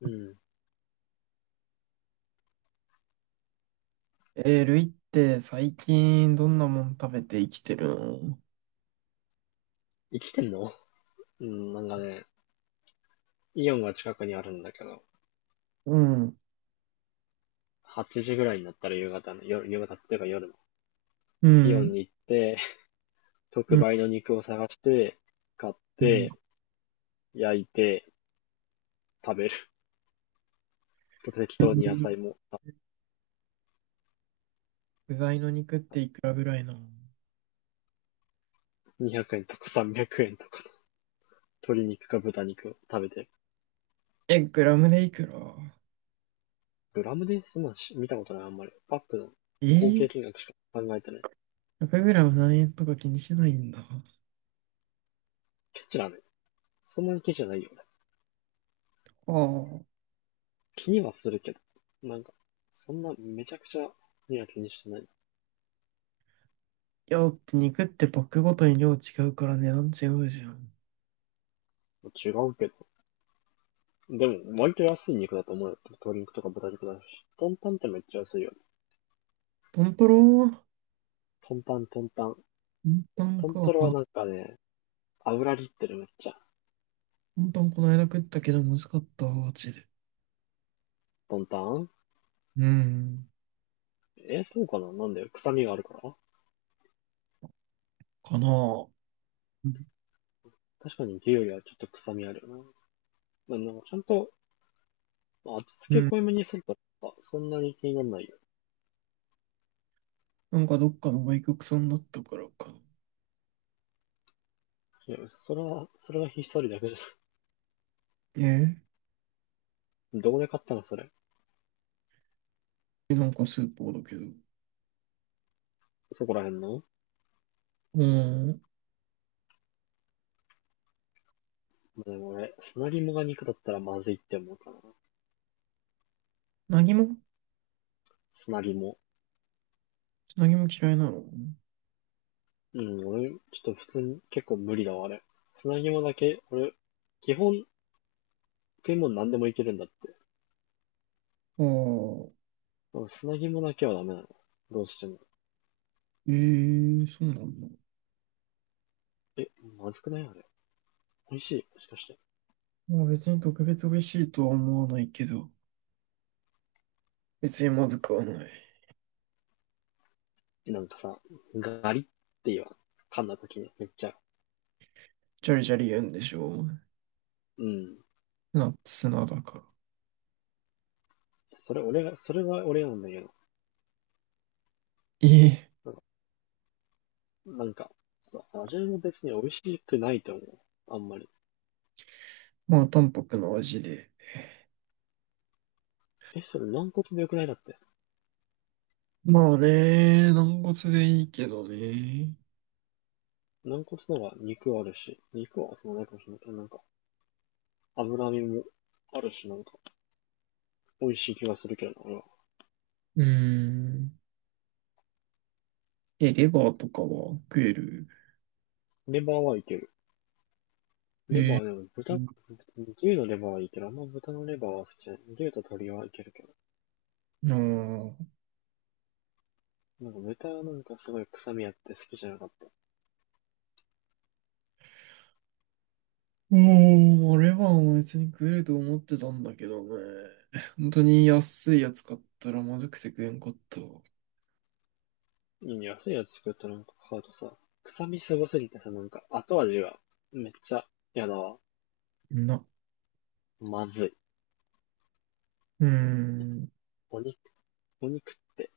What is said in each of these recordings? うん。ルイって最近どんなもん食べて生きてるの？生きてんの？ うん、なんかね、イオンが近くにあるんだけど、うん。8時ぐらいになったら夕方の、夜、夕方っていうか夜の、うイオん、ンに行って、う特ん、売の肉を探して、買っうん。て、焼いて、食べる。と適当に野菜も、具材の肉っていくらぐらいなの？200円とか300円とか、鶏肉か豚肉を食べてる。え、グラムでいくら？グラムでそんなのし見たことない、あんまり。パックのえ合計ー、金額しか考えてない。100グラム何円とか気にしないんだ。あケチだね。そんなにケチじゃないよ、俺。あ。気にはするけど。なんか、そんなめちゃくちゃには気にしてない。いや、だって肉ってパックごとに量違うから値段違うじゃん。違うけど。でも、割と安い肉だと思うよ。鶏肉とか豚肉だし。トンタンってめっちゃ安いよね。トントロ。トンタン、トンタン。トントントか。ントロはトなんかね、油切ってるめっちゃ。ントンこの間食ったけどまずかったわ、マジで。トンタン、うん。えー、そうかな。なんで臭みがあるから、かなあ。うん。確かに牛よりはちょっと臭みあるよな。まあ、なんかちゃんと、まあ味う付けん、濃いめにすると、そんなに気にならないよ。なんかどっかの外国産だったからか。いや、それはひっそりだけど。えー、どこで買ったのそれ？え、なんかスーパーだけど。そこら辺の。うん。まあ、でも俺、砂肝が肉だったらまずいって思うかな。何も、砂肝。何も嫌いなの？うん、俺、ちょっと普通に結構無理だわ、あれ。砂肝だけ、俺、基本食い物何でもいけるんだって。ああ、でも砂肝だけはダメなの。どうしても。ええ、そうなんだ。え、まずくないあれ？美味しいもしかして？まあ別に特別美味しいとは思わないけど、別にまずくはない。えなんかさ、ガリって言わん？噛んだ時に、めっちゃ。ジャリジャリ言うんでしょ？うん。ナッツなだから。それは俺なんだけど。ええ、なんか、なんかそう味も別に美味しくないと思う。あんまり。まあ淡白な味で。え、それ軟骨でよくないだって。まあね、軟骨でいいけどね。軟骨なら肉あるし、肉はそのないかもしれないけど、なんか、脂身もあるし、なんか、美味しい気がするけどな、俺は。うーん。え、レバーとかは食える？レバーはいける。レバえー、え、でも豚、牛のレバーはいける。あんま豚のレバーは好きじゃない。牛と鶏はいけるけど。なあ。なんか豚はなんかすごい臭みあって好きじゃなかった。もう、あれは別に食えると思ってたんだけどね。本当に安いやつ買ったらまずくて食えんかった。安いやつ作ったなんか買うとさ、臭みすごすぎてさ、なんか後味がめっちゃ嫌だわ。な、まずい。うーん、うお肉、お肉って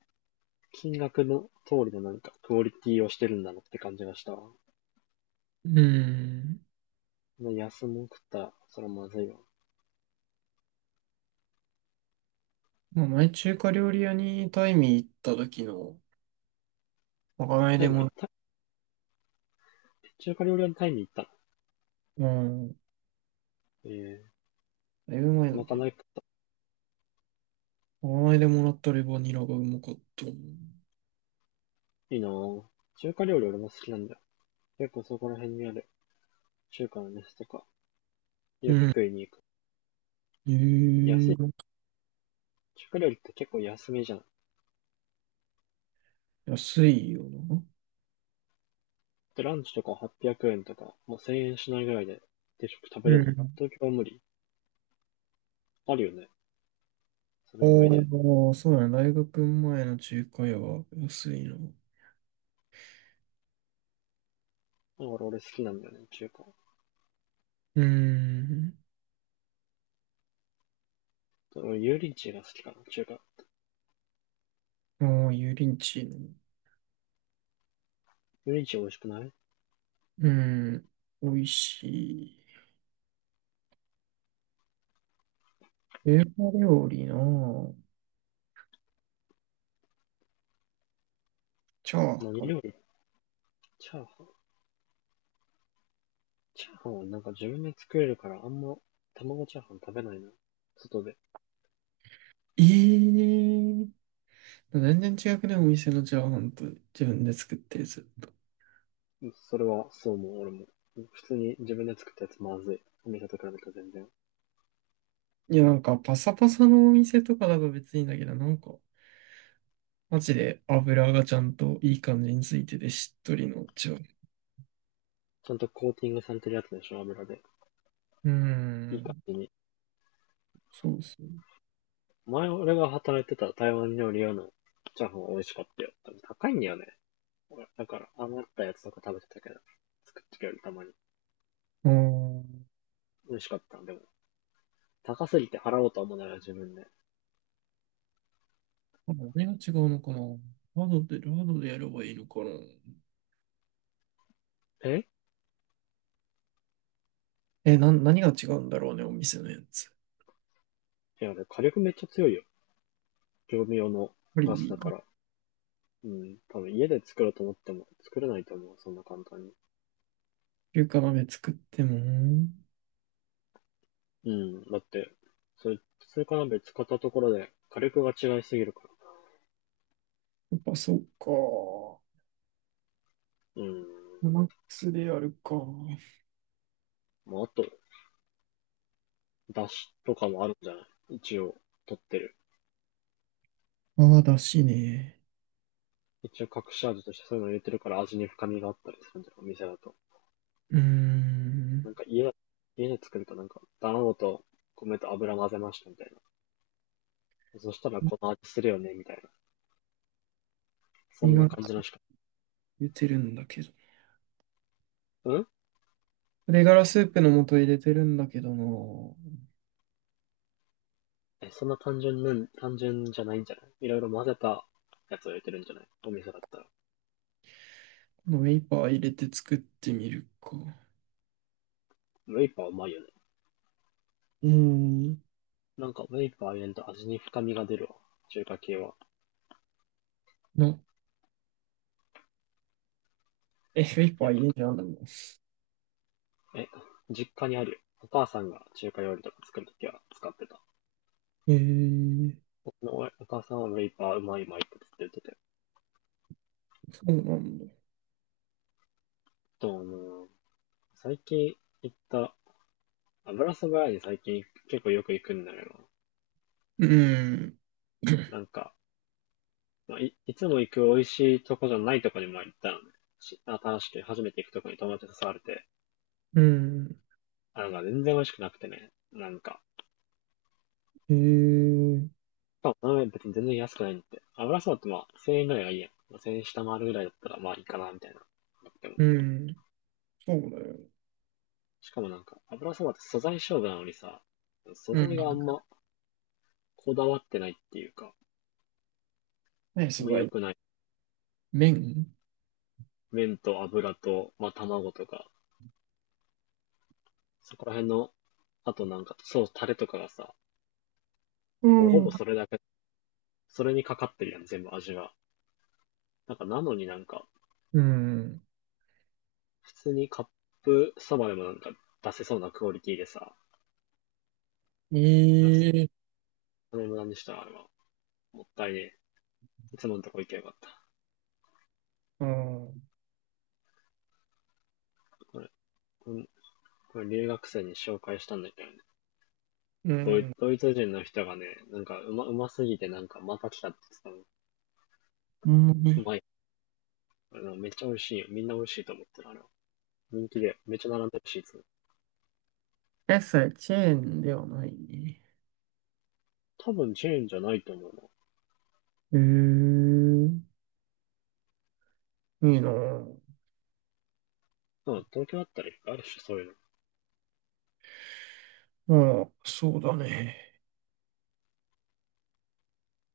金額の通りのなんかクオリティをしてるんだなって感じがしたわ。ーん。安も食ったら、それはまずいわ。まあ、前中華料理屋にタイミー行った時の、まかないタでイももら、行った中華料理屋のタイに行ったの。うん、ええ、だいぶ前だまかけない食っど、まかないでもらったレバニラがうまかったな。いいなぁ。中華料理俺も好きなんだよ。結構そこら辺にある中華の店とか、ようくん。食いに行く。へ安え、い。中華料理って結構安めじゃん。安いよな。で、ランチとか800円とか、もう1000円しないぐらいで定食食うべれない。ん。東京は無理。あるよね。それぐらいで。だかおー、そうだね。大学前の中華屋は安いな。うら俺好きなんだよね、中華。ーん。俺、油淋鶏が好きかな、中華。もう油淋鶏の。油淋鶏美味しくない？うん。美味しい。中華料理のチャー何ハ料理？チャーハン。チャーハンはなんか自分で作れるからあんま卵チャーハン食べないな。外で。ン。ええ、全然違くね、お店のチャーハンと自分で作ってるずっと。それは、そうもう、俺も。普通に自分で作ったやつまずい。お店と比べたら全然。いや、なんかパサパサのお店とかだと別にいいんだけど、なんか、マジで油がちゃんといい感じについててしっとりのチャーハちゃんとコーティングされてるやつでしょ、油で。ン。うーいい感ん。じに。そうそう。前俺が働いてた台湾料理屋のチャーハンは美味しかったよ。多分高いんだよね。だから、余ったやつとか食べてたけど、作ってくれるたまに。うーん。美味しかった。でも、高すぎて払おうとは思うなら自分で。あ、何が違うのかな。ラードでやればいいのかな？え、え、何が違うんだろうね、お店のやつ。いや、火力めっちゃ強いよ。業務用のぱガスり、だから。うん。多分家で作ろうと思っても作れないと思う。そんな簡単に。中華鍋作っても、うん、だって、それ、それから別買ったところで火力が違いすぎるかやっぱそうか。ら。うん。マックスでやるか。まあ、あと、出汁とかもあるんじゃない？一応、取ってる。ああ、だしね。一応隠し味としてそういうの入れてるから味に深みがあったりするんじゃない？お店だと。うーん。なんか家だ、家で作るとなんか、卵と米と油混ぜましたみたいな。そしたらこの味するよね、みたいな。そ鶏んガラなス感じーのプしか。入れてるんだけど。うん。鶏ガラスープの素入れてるんだけどな。こえ、そんな単純なん、単純じゃないんじゃない？いろいろ混ぜたやつを入れてるんじゃない？お店だったら。のウェイパー入れて作ってみるか。ウェイパーうまいよね。うーん。なんか、ウェイパー入れると味に深みが出るわ。中華系は。な、え、ウェイいパーや、入れてあんだもん。え、実家にあるよ。お母さんが中華料理とか作るときは使ってた。えー、僕のお母さんはウェイパーうまいうまいってっ言ってて。そうなんだ。と、あの最近行った、油そば屋に最近結構よく行くんだけど、うーん。なんか、まあ、いつも行く美味しいとこじゃないとこにも行ったのね。し新しく初めて行くとこに友達に誘われて、うん。あ、なんか全然美味しくなくてね、なんか、えー、かも別に全然安くないんで。油そばってまあ、1000円ぐらいがいいやん。まあ1000円下回るぐらいだったらまあいいかな、みたいな。でも、うん。そうだよ。しかもなんか、油そばって素材勝負なのにさ、素うん。材があんまこだわってないっていうか、何あん素ま良材？くない。麺。麺と油と、まあ卵とか、そこら辺の、あとなんか、そう、タレとかがさ、うもうほん。ぼそれだけ、それにかかってるやん、全部味が。なんか、なのになんか、うん。普通にカップそばでもなんか出せそうなクオリティでさ、あええ、れもなんでしたらあれは、もったいねえ。いつものとこ行けばよかった。うん。これ、これ、これ留学生に紹介したんだけどね。うドイん。ドイツ人の人がね、なんかうますぎてなんかまた来たって言ってうんたの。うね。まい。あのめっちゃ美味しいよ。みんな美味しいと思ってる。あれは。人気で。めっちゃ並んでるし、いつも。え、それ、チェーンではないね。多分チェーンじゃないと思うええ、いいなぁ。な。うん、東京あったらあるし、そういうの。うん、そうだね。